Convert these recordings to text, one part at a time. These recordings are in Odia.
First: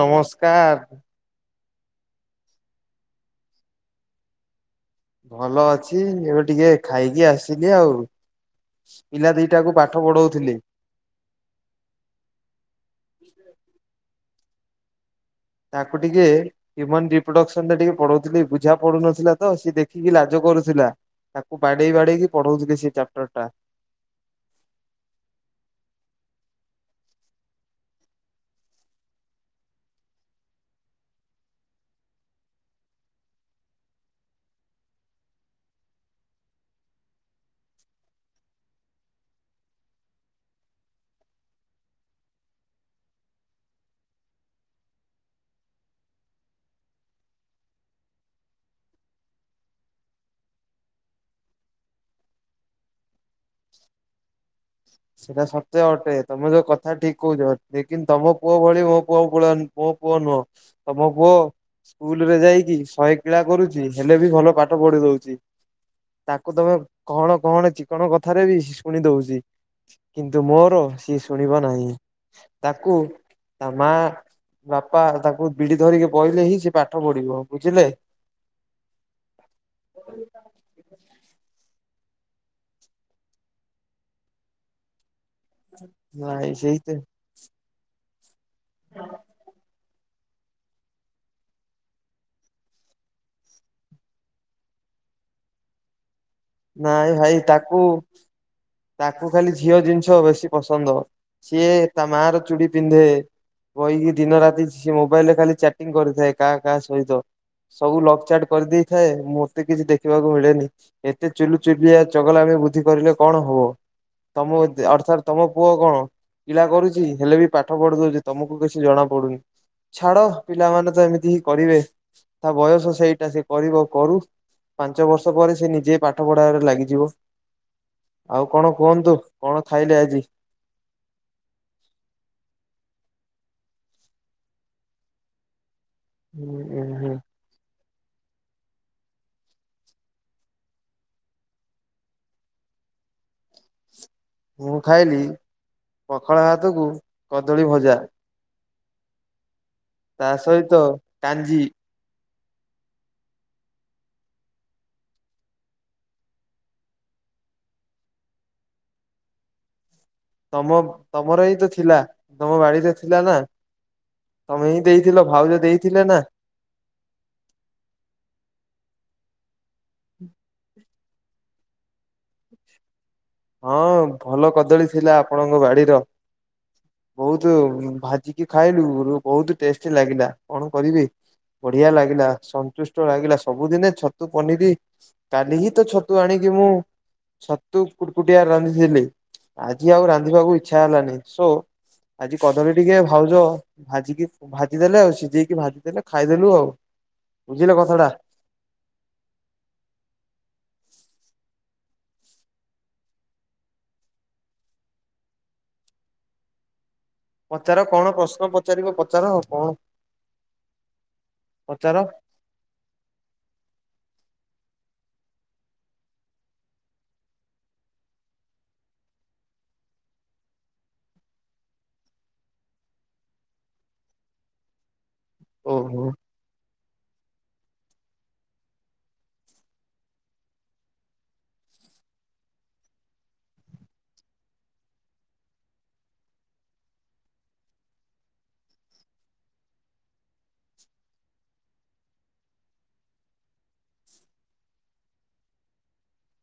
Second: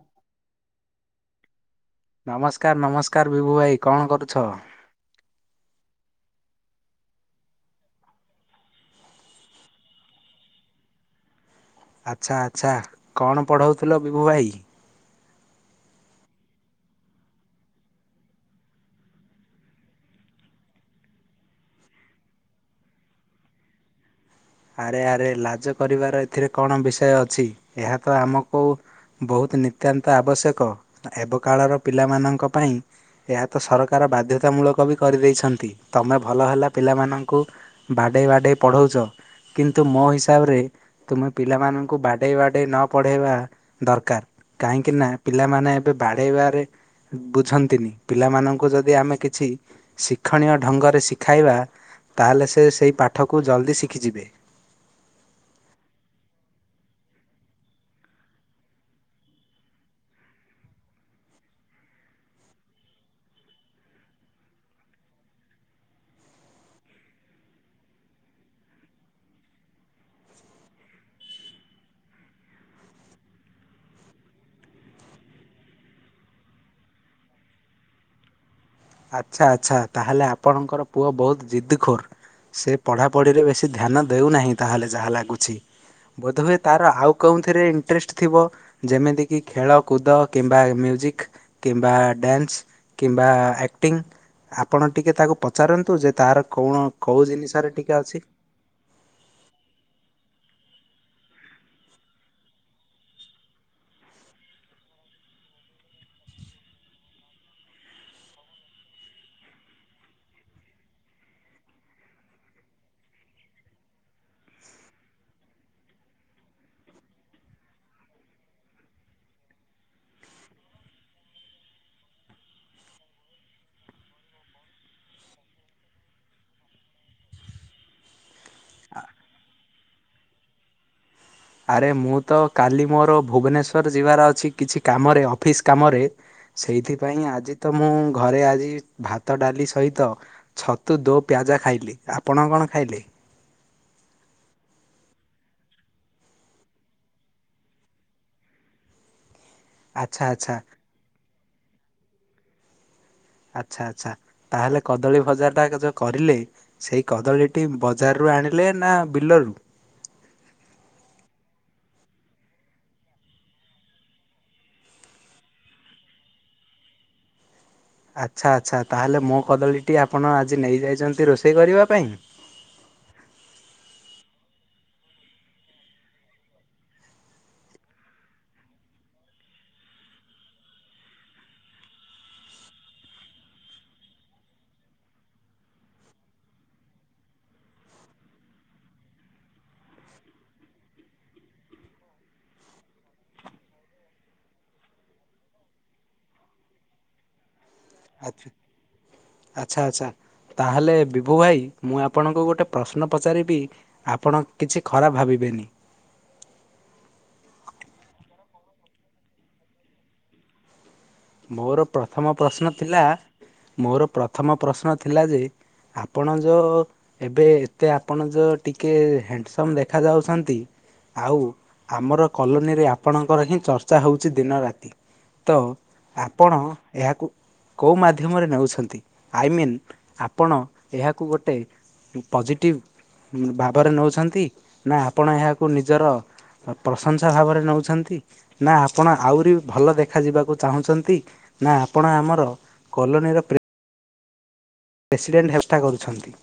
ନମସ୍କାର। ନମସ୍କାର ନମସ୍କାର ବିଭୁ ଭାଇ କଣ କରୁଛ? ଭଲ ଅଛି ଏବେ ଟିକେ ଖାଇକି ଆସିଲି ଆଉ। ପିଲା ଦିଇଟାକୁ ପାଠ ପଢ଼ଉଥିଲି। ଆଚ୍ଛା ଆଚ୍ଛା କଣ ପଢ଼ଉଥିଲ ବିଭୁ ଭାଇ? ତାକୁ ଟିକେ ହୁମାନ ରିପ୍ରଡକ୍ସନ ଟା ଟିକେ ପଢ଼ଉଥିଲି ବୁଝା ପଡୁନଥିଲା ତ ସିଏ ଦେଖିକି ଲାଜ କରୁଥିଲା ତାକୁ ବାଡ଼େଇ ବାଡ଼େଇକି ପଢ଼ଉଥିଲି ସେ ଚାପ୍ଟର ଟା। ଆରେ ଆରେ ଲାଜ କରିବାର ଏଥିରେ କଣ ବିଷୟ ଅଛି ଏହା ତ ଆମକୁ ବହୁତ ନିତ୍ୟାନ୍ତ ଆବଶ୍ୟକ ଏବେ କାଳର ପିଲାମାନଙ୍କ ପାଇଁ ଏହା ତ ସରକାର ବାଧ୍ୟତା ମୂଳକ ବି କରିଦେଇଛନ୍ତି ତମେ ଭଲ ହେଲା ପିଲାମାନଙ୍କୁ ବାଡ଼େଇ ବାଡ଼େଇ ପଢ଼ଉଛ। କିନ୍ତୁ ମୋ ହିସାବରେ ତୁମେ ପିଲାମାନଙ୍କୁ ବାଡ଼େଇ ବାଡ଼େଇ ନ ପଢ଼େଇବା ଦରକାର। କାହିଁକି ନା ପିଲାମାନେ ଏବେ ବାଡ଼େଇବାରେ ବୁଝନ୍ତିନି ପିଲାମାନଙ୍କୁ ଯଦି ଆମେ କିଛି ଶିକ୍ଷଣୀୟ ଢ଼ଙ୍ଗରେ ଶିଖାଇବା। ତାହେଲେ ସେ ସେଇ ପାଠକୁ ଜଲ୍ଦି ଶିଖିଯିବେ। ସେଇଟା ସତେ ଅଟେ ତମେ ଯୋଉ କଥା ଠିକ କହୁଛ ଲେକିନ ତମ ପୁଅ ଭଳି ମୋ ପୁଅକୁ ପଳନି ମୋ ପୁଅ ପୁଅ ନୁହଁ ତମ ପୁଅ ସ୍କୁଲ ରେ ଯାଇକି ଶହେ କିଳା କରୁଛି ହେଲେ ବି ଭଲ ପାଠ ପଢ଼ି ଦଉଛି। ତାକୁ ତମେ କଣ କଣ ଚିକଣ କଥାରେ ବି ଶୁଣି ଦଉଛି। କିନ୍ତୁ ମୋର ସିଏ ଶୁଣିବ ନାହିଁ ତାକୁ ତା ମା ବାପା ତାଙ୍କୁ ବିଡ଼ି ଧରିକି ବହିଲେ ହିଁ ସେ ପାଠ ପଢ଼ିବ ବୁଝିଲେ। ଆଚ୍ଛା ଆଚ୍ଛା ତାହେଲେ ଆପଣଙ୍କର ପୁଅ ବହୁତ ଜିଦ୍ଖୋର ସେ ପଢ଼ାପଢ଼ିରେ ବେଶୀ ଧ୍ୟାନ ଦେଉନାହିଁ ତାହେଲେ ଯାହା ଲାଗୁ ଛି ନାଇଁ ବୋଧହୁଏ ତାର ସେଇତ ଆଉ କେଉଁଥିରେ ଇଣ୍ଟରେଷ୍ଟ ଥିବ ଯେମିତି କିି ଖେଳ କୁଦ। କିମ୍ବା ମ୍ୟୁଜିକ କିମ୍ବା ଡ୍ୟାନ୍ସ କିମ୍ବା ଆକଟିଂ ଆପଣ ଟିକେ ତାକୁ ପଚାରନ୍ତୁ ଯେ ତାର କଣ ନାଇଁ କୋଉ ଭାଇ ଜିନିଷରେ ତାକୁ ଟିକେ ଅଛି। ତାକୁ ଖାଲି ଝିଅ ଜିନିଷ ବେଶୀ ପସନ୍ଦ ସିଏ ତା ମା ର ଚୁଡ଼ି ପିନ୍ଧେ। କହିକି ଦିନ ରାତି ସ ମୋବାଇଲ ରେ ଖାଲି ଚାଟିଂ କରିଥାଏ କାହା କାହା ସହିତ। ସବୁ ଲକ୍ ଚାଟ୍ କରିଦେଇଥାଏ ମତେ କିଛି ଦେଖିବାକୁ ମିଳେନି ଏତେ ଚୁଲୁ ଚୁଲିଆ ଚଗଲା ଏ ତ ବୁଦ୍ଧି କରିଲେ କଣ ହବ ତମ ଅର୍ଥାତ ତମ ପୁଅ କଣ? ପିଲା କରୁଛି ହେଲେ ବି ପାଠ ପଢି ଦଉଛି ତମକୁ କିଛି ଜଣା ପଡୁନି। ଛାଡ ପିଲାମାନେ ତ ଏମିତି ହିଁ କରିବେ ତା ବୟସ ସେଇଟା ସେ କରିବ କରୁ। ପାଞ୍ଚ ବର୍ଷ ପରେ ସେ ନିଜେ ପାଠ ପଢାରେ ଲାଗିଯିବ। ଆଉ କଣ କୁହନ୍ତୁ କଣ ଖାଇଲେ ଆଜି। ଆରେ ମୁଁ ତ କାଲି ମୋର ଭୁବନେଶ୍ଵର ଯିବାର ଅଛି କିଛି କାମରେ ଅଫିସ କାମରେ ହୁଁ ହୁଁ ସେଇଥିପାଇଁ ଆଜି ତ ମୁଁ ଘରେ ଆଜି ଭାତ ଡାଲି ସହିତ ଛତୁ ଦୋ ପିଆଜା ଖାଇଲି। ଆପଣ କଣ ଖାଇଲେ? ମୁଁ ଖାଇଲି ପଖାଳଭାତକୁ କଦଳୀଭଜା। ଆଚ୍ଛା ତା ଆଚ୍ଛା ସହିତ କାଞ୍ଜି। ଆଚ୍ଛା ଆଚ୍ଛା ତାହେଲେ କଦଳୀ ବଜାର ଟା ଯୋଉ କରିଲେ ସେଇ କଦଳୀଟି ବଜାରରୁୁ ଆଣିଲେ ନା ବିଲରୁୁ। ତମ ତମର ହିଁ ତ ଥିଲା ତମ ବାଡିରେ ଥିଲା ନା। ତମେ ହିଁ ଦେଇଥିଲ ଭାଉଜ ଦେଇଥିଲେ ନା। ଆଚ୍ଛା ଆଚ୍ଛା ତାହେଲେ ମୋ କଦଳୀଟି ଆପଣ ଆଜି ନେଇ ଯାଇଛନ୍ତି। ରୋଷେଇ କରିବା ପାଇଁ। ହଁ ଭଲ କଦଳୀ ଥିଲା ଆପଣଙ୍କ ବାଡିର। ବହୁତ ଭାଜିକି ଖାଇଲୁ ବହୁତ ଟେଷ୍ଟି ଲାଗିଲା କଣ କରିବି। ବଢିଆ ଲାଗିଲା ସନ୍ତୁଷ୍ଟ ଲାଗିଲା ସବୁଦିନେ ଛତୁ ପନିର କାଲି ହିଁ ତ ଛତୁ ଆଣି ମୁଁ ଛତୁ- କୁକୁଟିଆ‌ ରାନ୍ଧିଥିଲି ଆଜି ଆଉ ରାନ୍ଧିବାକୁ ଇଚ୍ଛା ହେଲାନି ସୋ ଆଜି କଦଳୀ ଟିକେ ଭାଉଜ ଭାଜିକି ଭାଜିଦେଲେ ଆଉ ସିଝେଇକି ଭାଜି ଦେଲେ ଖାଇଦେଲୁ ଆଉ। [inaudible] ଆଛା ଆଚ୍ଛା ଆଚ୍ଛା ତାହେଲେ ବି ବୁବୁ ଭାଇ ମୁଁ ଆପଣଙ୍କୁ ଗୋଟେ ପ୍ରଶ୍ନ ପଚାରିବି ଆପଣ କିଛି ଖରାପ ଭାବିବେନି। ପଚାର କଣ ପ୍ରଶ୍ନ ପଚାରିବ ପଚାର କଣ? ମୋର ପଚାର ପ୍ରଥମ ପ୍ରଶ୍ନ ଥିଲା ମୋର ପ୍ରଥମ ପ୍ରଶ୍ନ ଥିଲା ଯେ ଆପଣ ଯୋଉ ଏବେ ଏତେ ଆପଣ ଯୋଉ ଟିକେ ହ୍ୟାଣ୍ଡସମ୍ ଦେଖାଯାଉଛନ୍ତି ଆଉ ଆମର କଲୋନୀରେ ଆପଣଙ୍କର ହିଁ ଚର୍ଚ୍ଚା ହଉଛି ଦିନରାତି। ତ ଓହୋ ଆପଣ ଏହାକୁ କେଉଁ ମାଧ୍ୟମରେ ନେଉଛନ୍ତି ଆଇମିନ୍ ଆପଣ ଏହାକୁ ଗୋଟେ ପଜେଟିଭ ଭାବରେ ନେଉଛନ୍ତି ନା ଆପଣ ଏହାକୁ ନିଜର ପ୍ରଶଂସା ଭାବରେ ନଉଛନ୍ତି ନା ଆପଣ ଆହୁରି ଭଲ ଦେଖ ଯିବାକୁ ଚାହୁଁଛନ୍ତି ନା ଆପଣ ଆମର କଲୋନୀର ପ୍ରେ ପ୍ରେସିଡେଣ୍ଟ ହେଷ୍ଟ କରୁଛନ୍ତି।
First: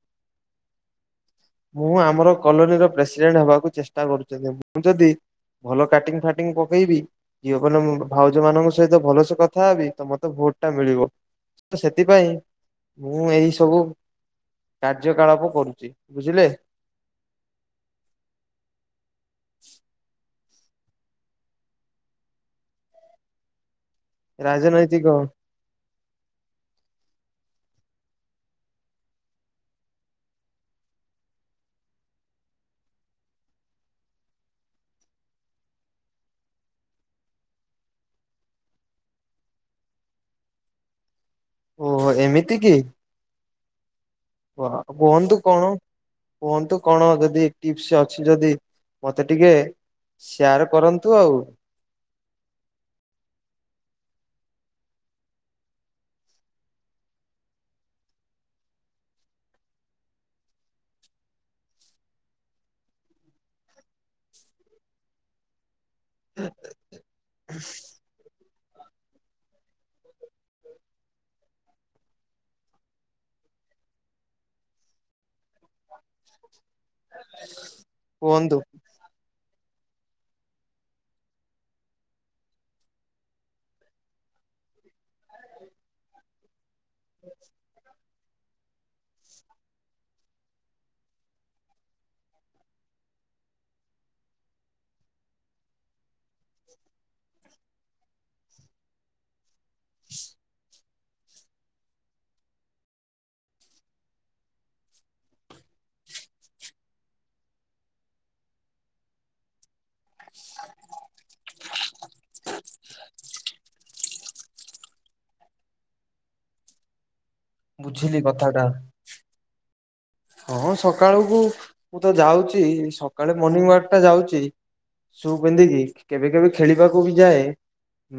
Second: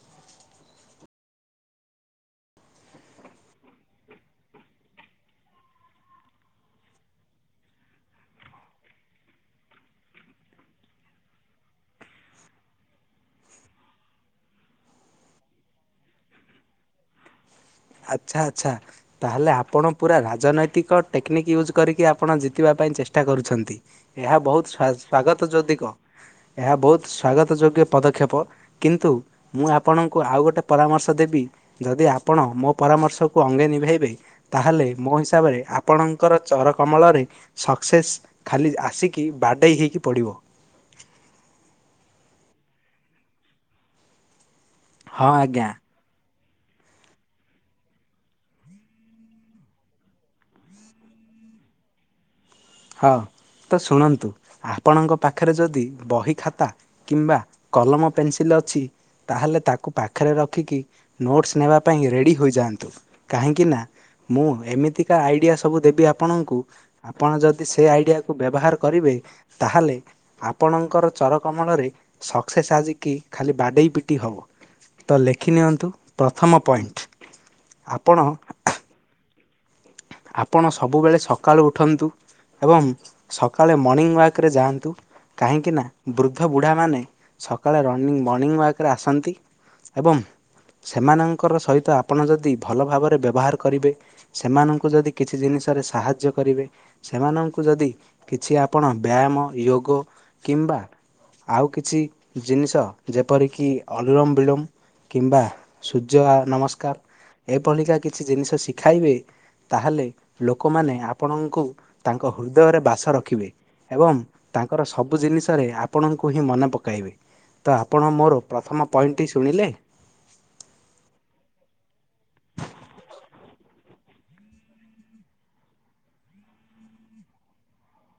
ମୁଁ ଆମର କଲୋନୀର ପ୍ରେସିଡେଣ୍ଟ ହେବାକୁ ଚେଷ୍ଟା କରୁଛନ୍ତି ମୁଁ ଯଦି ଭଲ କାଟିଙ୍ଗ ଫାଟିଙ୍ଗ ପକେଇବି ଝିଅ ମାନ‌ ଭାଉଜମାନଙ୍କ ସହିତ ଭଲସେ କଥା ହବି ତ ମତେ ବ ପଟା ମିଳିବ ତ ସେଥିପାଇଁ ମୁଁ ଏଇ ସବୁ କାର୍ଯ୍ୟକଳାପ କରୁଛି ବୁଝିଲେ‌। ଆଚ୍ଛା ଆଛା ତାହେଲେ ଆପଣ ପୁରା ରା ରାଜନୈତିକ ଟେକ୍ନିକ୍ ୟୁଜ୍ କରିକି ଆପଣ ଜିତିବା ପାଇଁ ଚେଷ୍ଟା କରୁଛନ୍ତି। ଏହା ବହୁତ ସ୍ବା ରାଜନୈତିକ ସ୍ଵାଗତ ଯଦି କ ଏହା ବହୁତ ସ୍ବାଗତ ଯୋଗ୍ୟ ପଦକ୍ଷେପ କିନ୍ତୁ ମୁଁ ଆପଣଙ୍କୁ ଆଉ ଗୋଟେ ପରାମର୍ଶ ଦେବି। ଯଦି ଆପଣ ମୋ ପରାମର୍ଶକୁ ଅଙ୍ଗେ ନିଭାଇବେ ତାହେଲେ ମୋ ହିସାବରେ ଆପଣଙ୍କର ଚର କମଳରେ ଶ ସକ୍ସେସ୍ ଖାଲି ଆସିକି ବାଡ଼େଇ ହେଇକି ପଡ଼ିବ। ଓହୋ ଏମିତି କି? ଓହ ହଁ କୁହନ୍ତୁ ଆଜ୍ଞା କଣ? କୁହନ୍ତୁ କଣ ଯଦି ଟିପ୍ସ ଅଛି ଯଦି ମତେ ଟିକେ ସେୟାର କରନ୍ତୁ ଆଉ। ହଁ। ତ ଶୁଣନ୍ତୁ ଆପଣଙ୍କ ପାଖରେ ଯଦି ବହି ଖାତା କିମ୍ବା କଲମ ପେନସିଲ ଅଛି। ତାହେଲେ ତାକୁ ପାଖରେ ରଖିକି ନୋଟସ୍ ନେବା ପାଇଁ ରେଡ଼ି ହୋଇଯାଆନ୍ତୁ କାହିଁକି ନା ମୁଁ ଏମିତିକା ଆଇଡିଆ ସବୁ ଦେବି ଆପଣଙ୍କୁ ଆପଣ ଯଦି ସେ ଆଇଡିଆକୁୁ ବ୍ୟବହାର କରିବେ ତାହେଲେ ଆପଣଙ୍କର ଚର କମଳରେ ସକ୍ସେସ୍ ଆଜିକି ଖାଲି ବାଡେ ଇପିଟି ହବ ତ ଲେଖି ନିଅନ୍ତୁ ପ୍ରଥମ ପଏଣ୍ଟ। ଆପଣ କୁଓନ୍ତୁ । ଆପଣ ସବୁବେଳେ ସକାଳୁ ଉଠନ୍ତୁ। ଏବଂ ସକାଳେ ମର୍ଣିଂ ୱାର୍କରେ ଯାଆନ୍ତୁ କାହିଁକି ନା ବୃଦ୍ଧ ବୁ ଢା ମାନେ ସକାଳେ ରନିଙ୍ଗ ମର୍ଣ୍ଣିଂ ୱାକରେ ଆସନ୍ତି ଏବଂ ସେମାନଙ୍କର ସହିତ ଆପଣ ଯଦି ଭଲ ଭାବରେ ବ୍ୟବହାର କରିବେ ସେମାନ କୁ ଯଦି କିଛି ଜିନିଷରେ ସାହାଯ୍ୟ କରିବେ ସେମାନଙ୍କୁ ଯଦି କିଛି ଆପଣ ବ୍ୟାୟାମ ଯୋଗ କିମ୍ବା ଆଉ କିଛି ଜିନିଷ ଯେପରିକି ଅଲୁରମ ବିଳୁମ୍ କିମ୍ବା ସୂର୍ଯ୍ୟଆ ନମସ୍କାର ଏଭଳିିକା କିଛି ଜିନିଷ ଶିଖାଇବେ। ତାହେଲେ ଲୋକମାନେ ଆପଣଙ୍କୁ ତାଙ୍କ ହୃଦୟରେ ବାସ ରଖିବେ। ଏବଂ ତାଙ୍କର ସବୁ ଜିନିଷରେ ଆପଣଙ୍କୁ ହିଁ ମନେ ପକାଇବେ। ତ ଆପଣ ବୁଝିଲି ମୋର କଥାଟା ପ୍ରଥମ ପଏଣ୍ଟଟି ଶୁଣିଲେ । ହଁ ସକାଳକୁ ମୁଁ ତ ଯାଉଛି ସକାଳେ ମର୍ଣିିଂ ୱାକ ଟା ଯାଉଛି। ସୁ ପିନ୍ଧ କିି କେବେ କେବେ ଖେଳିବାକୁ ବି ଯାଏ।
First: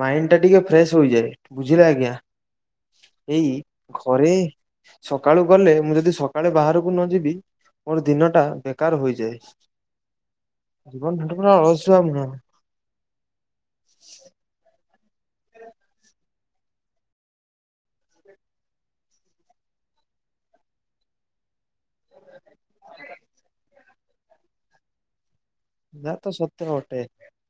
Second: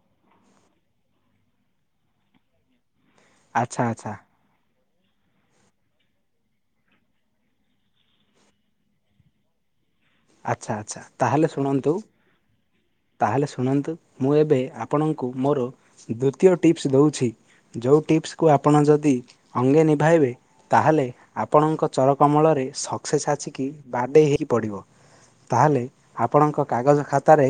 ମାଇଣ୍ଡ ଟା ଟିକେ ଫ୍ରେଶ ହୋଇଯାଏ ବୁଝିଲେ ଆଜ୍ଞା। ଏଇ ଆଚ୍ଛା ଆଚ୍ଛା ଘରେ ସକାଳୁ ଗଲେ ମୁଁ ଯଦି ସକାଳେ ବାହାର କୁ ନ ଯିବି ମୋର ଦିନ ଟା ବେକାର ହୋଇଯାଏ। ଆଚ୍ଛା ଆଚ୍ଛା ତାହେଲେ ଶୁଣନ୍ତୁ [unintelligible] ତାହେଲେ ଶୁଣନ୍ତୁ ମୁଁ ଏବେ ଆପଣଙ୍କୁ ମୋର ଦ୍ଵିତୀୟ ଟିପ୍ସ ଦଉଛି । ଯୋଉ ଟିପ୍ସକୁ ଆପଣ ଯଦି ଅଙ୍ଗେ ନିଭାଇବେ ତାହେଲେ ଆପଣଙ୍କ ଚର କମଳରେ ରେ ସକ୍ସେସ ଆଛିକି ବାଡେଇ ହେଇ ପଡିବ। ତାହେଲେ ଯାହା ତ ଆପଣଙ୍କ ସତ୍ୟ ବଟେ କାଗଜ ଖାତାରେ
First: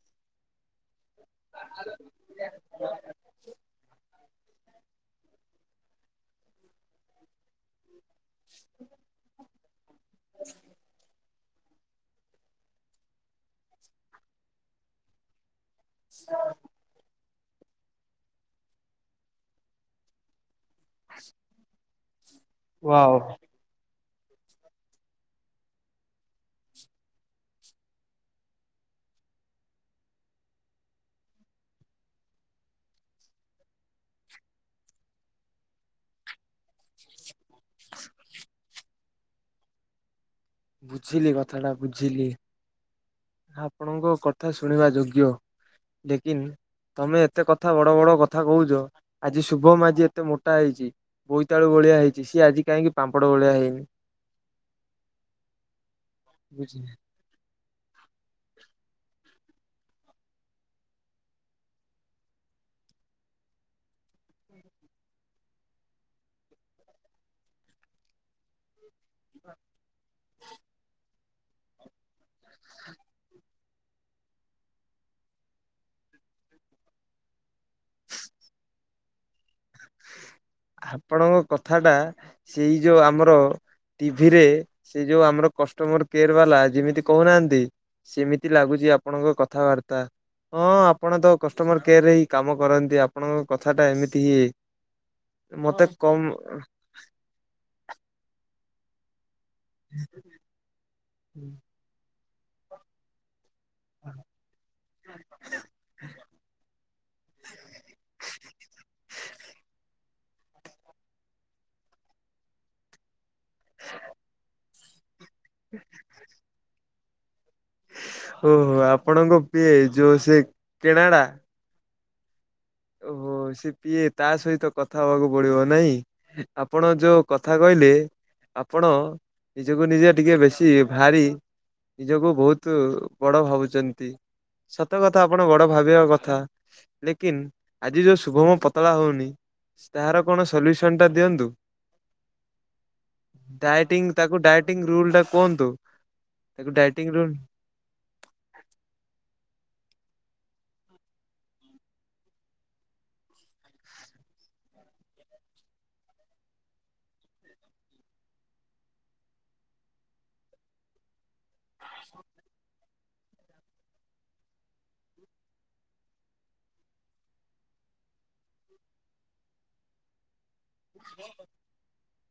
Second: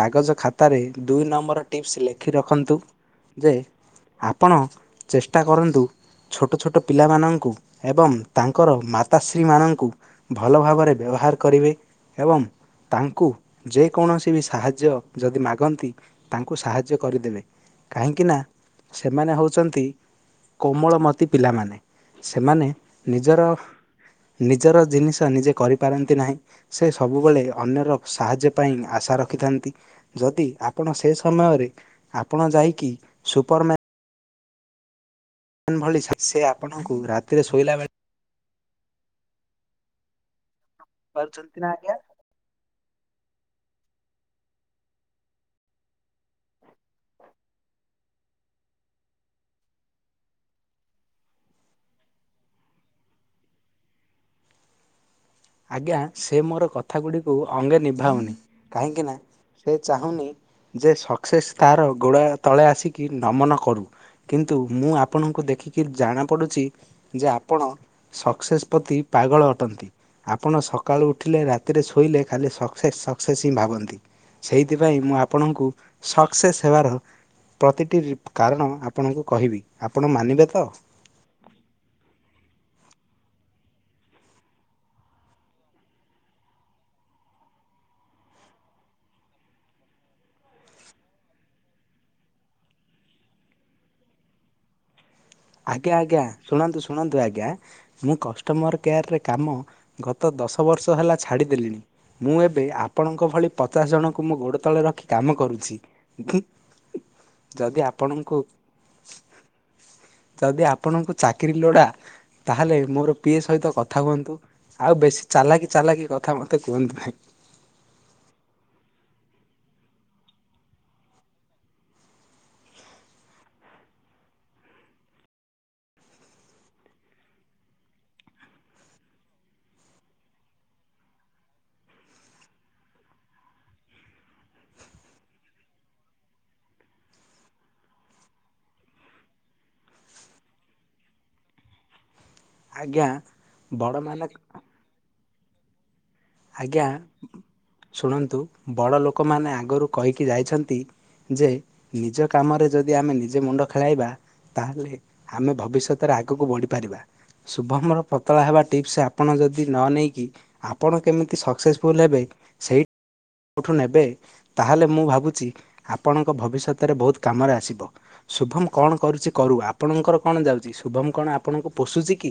କାଗଜ ଖାତାରେ ଦୁଇ ନମ୍ବର ଟିପ୍ସ ଲେଖି ରଖନ୍ତୁ ଯେ ଆପଣ ଚେଷ୍ଟା କରନ୍ତୁ ଛୋଟ ଛୋଟ ପିଲାମାନଙ୍କୁ ଏବଂ ତାଙ୍କର ମାତାଶ୍ରୀମାନଙ୍କୁ ଭଲ ଭାବରେ ବ୍ୟବହାର କରିବେ ଏବଂ ତାଙ୍କୁ ଯେକୌଣସି ବି ସାହାଯ୍ୟ ଯଦି ମାଗନ୍ତି ତାଙ୍କୁ ସାହାଯ୍ୟ କରିଦେବେ କାହିଁକିନା ସେମାନେ ହଉଛନ୍ତି କୋମଳମତି ପିଲାମାନେ ସେମାନେ ୱାଓ। ନିଜର ନିଜର ଜିନିଷ ନିଜେ କରିପାରନ୍ତି ନାହିଁ ସେ ସବୁବେଳେ ଅନ୍ୟର ସାହାଯ୍ୟ ପାଇଁ ଆଶା ରଖିଥାନ୍ତି ଯଦି ଆପଣ ସେ ସମୟ ରେ ଆପଣ ଯାଇକି ସୁ ପରମାନ ଏନ୍ ଭଳି ଶସ୍ୟ ଆପଣଙ୍କୁ ରାତିରେ ଶୋଇଲା ବେଳେ ବୁଝିଲି କଥା ପାରୁଛନ୍ତି ଟା ନା ଆଜ୍ଞା। ବୁଝିଲି। ଆପଣଙ୍କ କଥା ଶୁଣିବା ଯୋଗ୍ୟ ଲେକିନ ତମେ ଏତେ କଥା ବଡ଼ ବଡ଼ କଥା କହୁଛ ଆଜି ଶୁଭମ ଆଜି ଏତେ ମୋଟା ହେଇଛି। ବୋଇତାଳୁ ଭଳିଆ ହେଇଛି ସିଏ ଆଜି କାହିଁକି ପାମ୍ପଡ଼ ଭଳିଆ ହେଇନି। ଆଜ୍ଞା ସେ ମୋର ବୁଝି କଥା ଗୁଡ଼ିକୁ ଅଙ୍ଗେ ନିଭାଉନି କାହିଁକି ନା ସେ ଚାହୁଁନି ଯେ ସକ୍ସେସ୍ ତାର ଗୋଡା ତଳେ ଆସିକି ନମନ କରୁ। କିନ୍ତୁ ମୁଁ ଆପଣଙ୍କୁ ଦେଖିକି ଜଣାପଡ଼ୁଛି ଯେ ଆପଣ ସକ୍ସେସ୍ ପ୍ରତି ପାଗଳ ଅଟନ୍ତି ଆପଣ ସକାଳୁ ଉଠିଲେ ରାତିରେ ଶୋଇଲେ ଖାଲି ସକ୍ସେସ୍ ସକ୍ସେସ୍ ହିଁ ଭାବନ୍ତି। ସେଇଥିପାଇଁ ମୁଁ ଆପଣଙ୍କୁ ସକ୍ସେସ୍ ହେବାର ପ୍ରତିଟି କାରଣ ଆପଣଙ୍କୁ କହିବି। ଆପଣ ମାନିବେ ତ? ଆପଣଙ୍କ କଥା ଟା ସେଇ ଯୋଉ ଆମର ଟିଭି ରେ ସେ ଯୋଉ ଆମର କଷ୍ଟମର କେୟାର ବାଲା ଯେମିତି କହୁନାହାନ୍ତି। ସେମିତି ଲାଗୁଚି ଆପଣଙ୍କ କଥାବାର୍ତ୍ତା। ହଁ ଆପଣ ତ କଷ୍ଟମର କେୟାର ରେ ହିଁ କାମ କରନ୍ତି, ଆପଣଙ୍କ କଥା ଟା ଏମିତି ମତେ ଆଜ୍ଞା ଆଜ୍ଞା କମ୍ ଶୁଣନ୍ତୁ ଶୁଣନ୍ତୁ ଆଜ୍ଞା ମୁଁ କଷ୍ଟମର କେୟରରେ କାମ ଗତ ଦଶ ବର୍ଷ ହେଲା ଛାଡ଼ିଦେଲିଣି, ମୁଁ ଏବେ ଆପଣଙ୍କ ଭଳି ପଚାଶ ଜଣଙ୍କୁ ମୁଁ ଗୋଡ ତଳେ ରଖି କାମ କରୁଛି। ଯଦି ଆପଣଙ୍କୁ ଯଦି ଆପଣଙ୍କୁ ଚାକିରି ଲୋଡ଼ା ତାହେଲେ ମୋର ପିଏ ସହିତ କଥା ହୁଅନ୍ତୁ ଆଉ ବେଶୀ ଚାଲାକି ଚାଲାକି କଥା ମୋତେ କୁହନ୍ତୁ ନାହିଁ। ଓହୋ ଆପଣଙ୍କ ପିଏ ଯୋଉ ସେ କେଣାଡା? ଓହୋ ସେ ପିଏ ତା ସହିତ କଥା ହବାକୁ ପଡିବ ନାଇଁ, ଆପଣ ଯୋଉ କଥା କହି ଲେ ଆପଣ ନିଜକୁ ନିଜେ ଟିକେ ବେଶୀ ଭାରି ନିଜକୁ ବହୁତ ବଡ ଭାବୁଚନ୍ତି। ସତ କଥା ଆପଣ ବଡ ଭାବିବା କଥା, ଲେକିନ ଆଜି ଯୋଉ ଶୁଭମ ପତଳା ହଉନି ତାହାର କଣ ସଲ୍ୟୁସନ ଟା ଦିଅନ୍ତୁ? ଆଜ୍ଞା ଡାଇଟିଂ ବଡ଼ମାନେ ତାକୁ ଡାଇଟିଂ ରୁଲ ଟା କୁହନ୍ତୁ। ତାକୁ ଆଜ୍ଞା ଡାଏଟିଂ ରୁଲ ଶୁଣନ୍ତୁ ବଡ଼ ଲୋକମାନେ ଆଗରୁ କହିକି ଯାଇଛନ୍ତି ଯେ, ନିଜ କାମରେ ଯଦି ଆମେ ନିଜେ ମୁଣ୍ଡ ଖେଳାଇବା ତାହେଲେ ଆମେ ଭବିଷ୍ୟତରେ ଆଗକୁ ବଢିପାରିବା। ଶୁଭମର ପତଳା ହେବା ଟିପ୍ସ ଆପଣ ଯଦି ନ ନେଇକି ଆପଣ କେମିତି ସକ୍ସେସଫୁଲ୍ ହେବେ ସେଇ ଯୋଉଠୁ ନେବେ ତାହେଲେ ମୁଁ ଭାବୁଛି ଆପଣଙ୍କ ଭବିଷ୍ୟତରେ ବହୁତ କାମରେ ଆସିବ। ଶୁଭମ କଣ କରୁଛି କରୁ, ଆପଣଙ୍କର କଣ ଯାଉଛି ଶୁଭମ କଣ ଆପଣଙ୍କୁ ପୋଷୁଛି କି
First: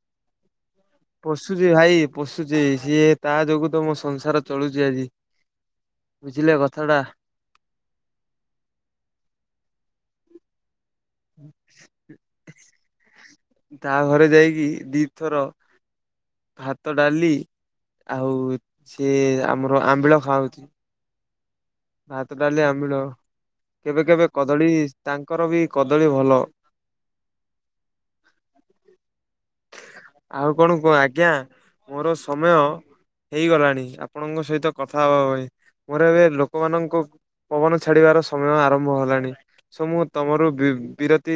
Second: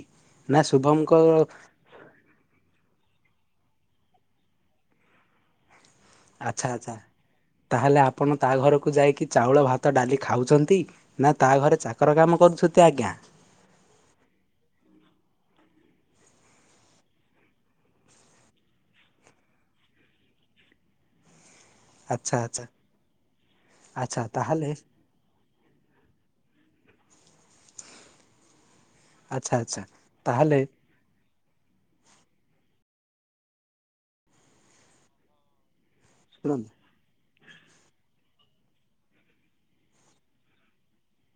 ନା ଶୁଭମଙ୍କ ପୋଶୁଚି ଭାଇ ପୋଶୁଚି ସିଏ, ତା ଯୋଗୁ ତ ମୋ ସଂସାର ଚଳୁଛି ଆଜି। ବୁଝିଲେ ଆଚ୍ଛା ଆଚ୍ଛା କଥାଟା ତାହେଲେ ଆପଣ ତା ଘରକୁ ଯାଇକି ଚାଉଳ, ଭାତ, ଡାଲି ଖାଉଛନ୍ତି। ନା ତା ଘରେ ଚାକର କାମ କରୁଛନ୍ତି ଆଜ୍ଞା ତା ଘରେ ଯାଇକି ଦିଥର ଭାତ, ଡାଲି ଆଉ ସିଏ ଆମର ଆମ୍ବିଳ ଖାଉଚି । ଭାତ, ଆଚ୍ଛା ଡାଲି, ଆଚ୍ଛା ଆମ୍ବିଳ। କେବେ ଆଚ୍ଛା କେବେ କଦଳୀ ତାହେଲେ ତାଙ୍କର ବି କଦଳୀ ଭଲ। ଆଚ୍ଛା ଆଚ୍ଛା ଆଉ ତାହେଲେ କଣ କୁହ ଆଜ୍ଞା? ମୋର ସମୟ ହେଇଗଲାଣି, ଆପଣଙ୍କ ସହିତ କଥା ହବା ପାଇଁ ମୋର ଏବେ ଶୁଣନ୍ତୁ ଲୋକମାନଙ୍କୁ ପବନ ଛାଡିବାର ସମୟ ଆରମ୍ଭ ହେଲାଣି, ସେ ମୁଁ ତମର ବିରତି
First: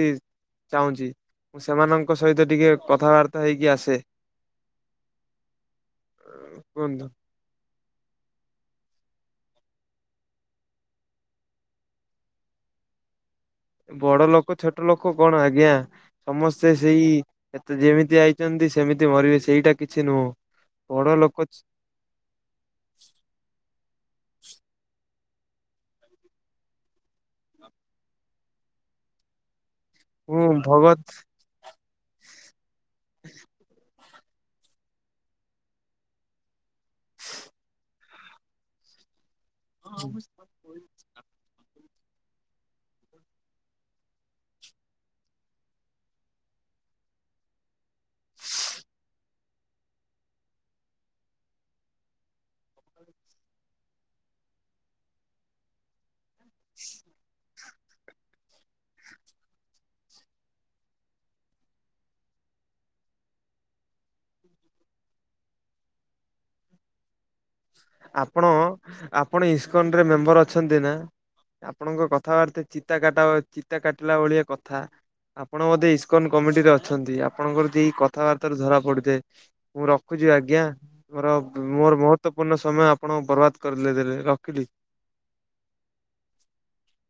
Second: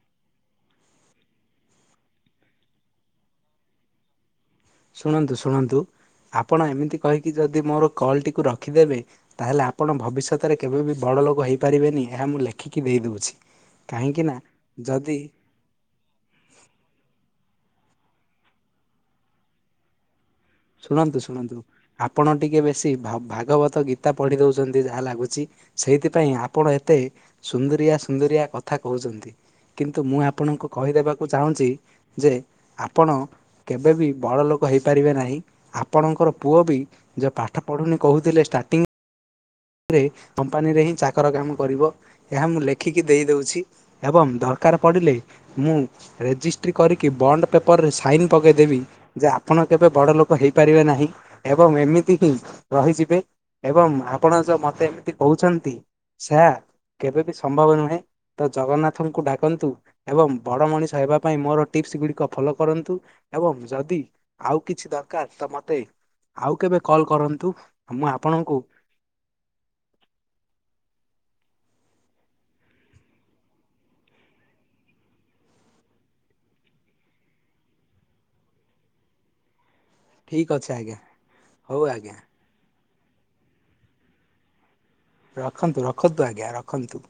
ଚାହୁଁଛି ମୁଁ ସେମାନଙ୍କ ସହିତ ଟିକେ କଥାବାର୍ତ୍ତା ହେଇକି ଆସେ। ଶୁଣନ୍ତୁ ଶୁଣନ୍ତୁ ଆପଣ ଏମିତି କୁହନ୍ତୁ କହିକି ଯଦି ମୋର କଲ୍ଟିକୁ ରଖିଦେବେ ତାହେଲେ ଆପଣ ଭବିଷ୍ୟତରେ କେବେ ବି ବଡ଼ ଲୋକ ହେଇପାରିବେନି, ଏହା ମୁଁ ଲେଖିକି ଦେଇ ଦଉଛି। ବଡ ଲୋକ ଛୋଟ ଲୋକ କଣ ଆଜ୍ଞା ସମସ୍ତେ ସେଇ ତ ଯେମିତି ଆଇଚନ୍ତି ସେମିତି ମରିବେ ସେଇଟା କିଛି ନୁହଁ। ବଡ ଶୁଣନ୍ତୁ ଲୋକ ଶୁଣନ୍ତୁ ଆପଣ ଟିକେ ବେଶୀ ଭା ଭାଗବତ ଗୀତା ପଢି ଦଉଛନ୍ତି ଯାହା ଲାଗୁଚି। ସେଇଥିପାଇଁ ଆପଣ ଏତେ ସୁନ୍ଦରିଆ ସୁନ୍ଦରିଆ କଥା କହୁଚନ୍ତି। କିନ୍ତୁ ମୁଁ ଆପଣଙ୍କୁ କହିଦେବାକୁ ଚାହୁଁଚି ଯେ ଆପଣ କେବେବି ବଡ ଲୋକ ହେଇପାରିବେ ନାହିଁ। ଆପଣଙ୍କର ପୁଅ ବି ଯେ ପାଠ ପଢ଼ୁନି କହୁଥିଲେ ଷ୍ଟାର୍ଟିଂ ରେ କମ୍ପାନୀରେ ହିଁ ଚାକର କାମ କରିବ ଏହା ମୁଁ ଲେଖିକି ଦେଇ ଦଉଚି ଏବଂ ଦରକାର ପଡ଼ିଲେ ମୁଁ ରେଜିସ ଟ୍ରି କରିକି ବଣ୍ଡ ପେପର୍ ରେ ସାଇନ୍ ପକେଇଦେବି ଯେ, ଆପଣ କେବେ ବଡ଼ ଲୋକ ହେଇପାରିବେ ନାହିଁ। ଏବଂ ଏମିତି ହିଁ ରହିଯିବେ ଏବଂ ଆ ଆପଣ ଯଉ ମତେ ଏମିତି କହୁଛନ୍ତି ସେୟା କେବେ ବିି ସମ୍ଭବ ନୁହେଁ। ତ ଜଗନ୍ନାଥଙ୍କୁ ଡାକନ୍ତୁ ଏବଂ ବଡ଼ ମଣିଷ ହେବା ପାଇଁ ମୋର ଟିପ୍ସ ଗୁଡ଼ିକ ଫଲୋ କରନ୍ତୁ। ଏବଂ ଯଦି ଆଉ କିଛି ଦରକାର ତ ମତେ ଆଉ କେବେ କଲ କରନ୍ତୁ। ମୁଁ ଆପଣ ଆପଣଙ୍କୁ ଆପଣ ଇସ୍କନରେ ମେମ୍ବର ଅଛନ୍ତି ନା? ଆପଣଙ୍କ କଥାବାର୍ତ୍ତା ଚିତା କାଟ ଚିତା କାଟିଲା ଭଳିଆ କଥା। ଆପଣ ବୋଧେ ଇସ୍କନ କମିଟିରେ ଅଛନ୍ତି ଆପଣଙ୍କର ଦି କଥାବାର୍ତ୍ତାରୁ ଧରା ପଡିଥାଏ। ମୁଁ ରଖୁଚି ଠିକ୍ ଆଜ୍ଞା ଅଛି ମୋର ହଉ ମୋର ଆଜ୍ଞା ମହତ୍ୱପୂର୍ଣ୍ଣ ସମୟ ଆପଣ ବର୍ବାଦ କରିିଲେ ଦେଲେ ରଖିଲି। ରଖନ୍ତୁ ରଖନ୍ତୁ ଆଜ୍ଞା ରଖନ୍ତୁ।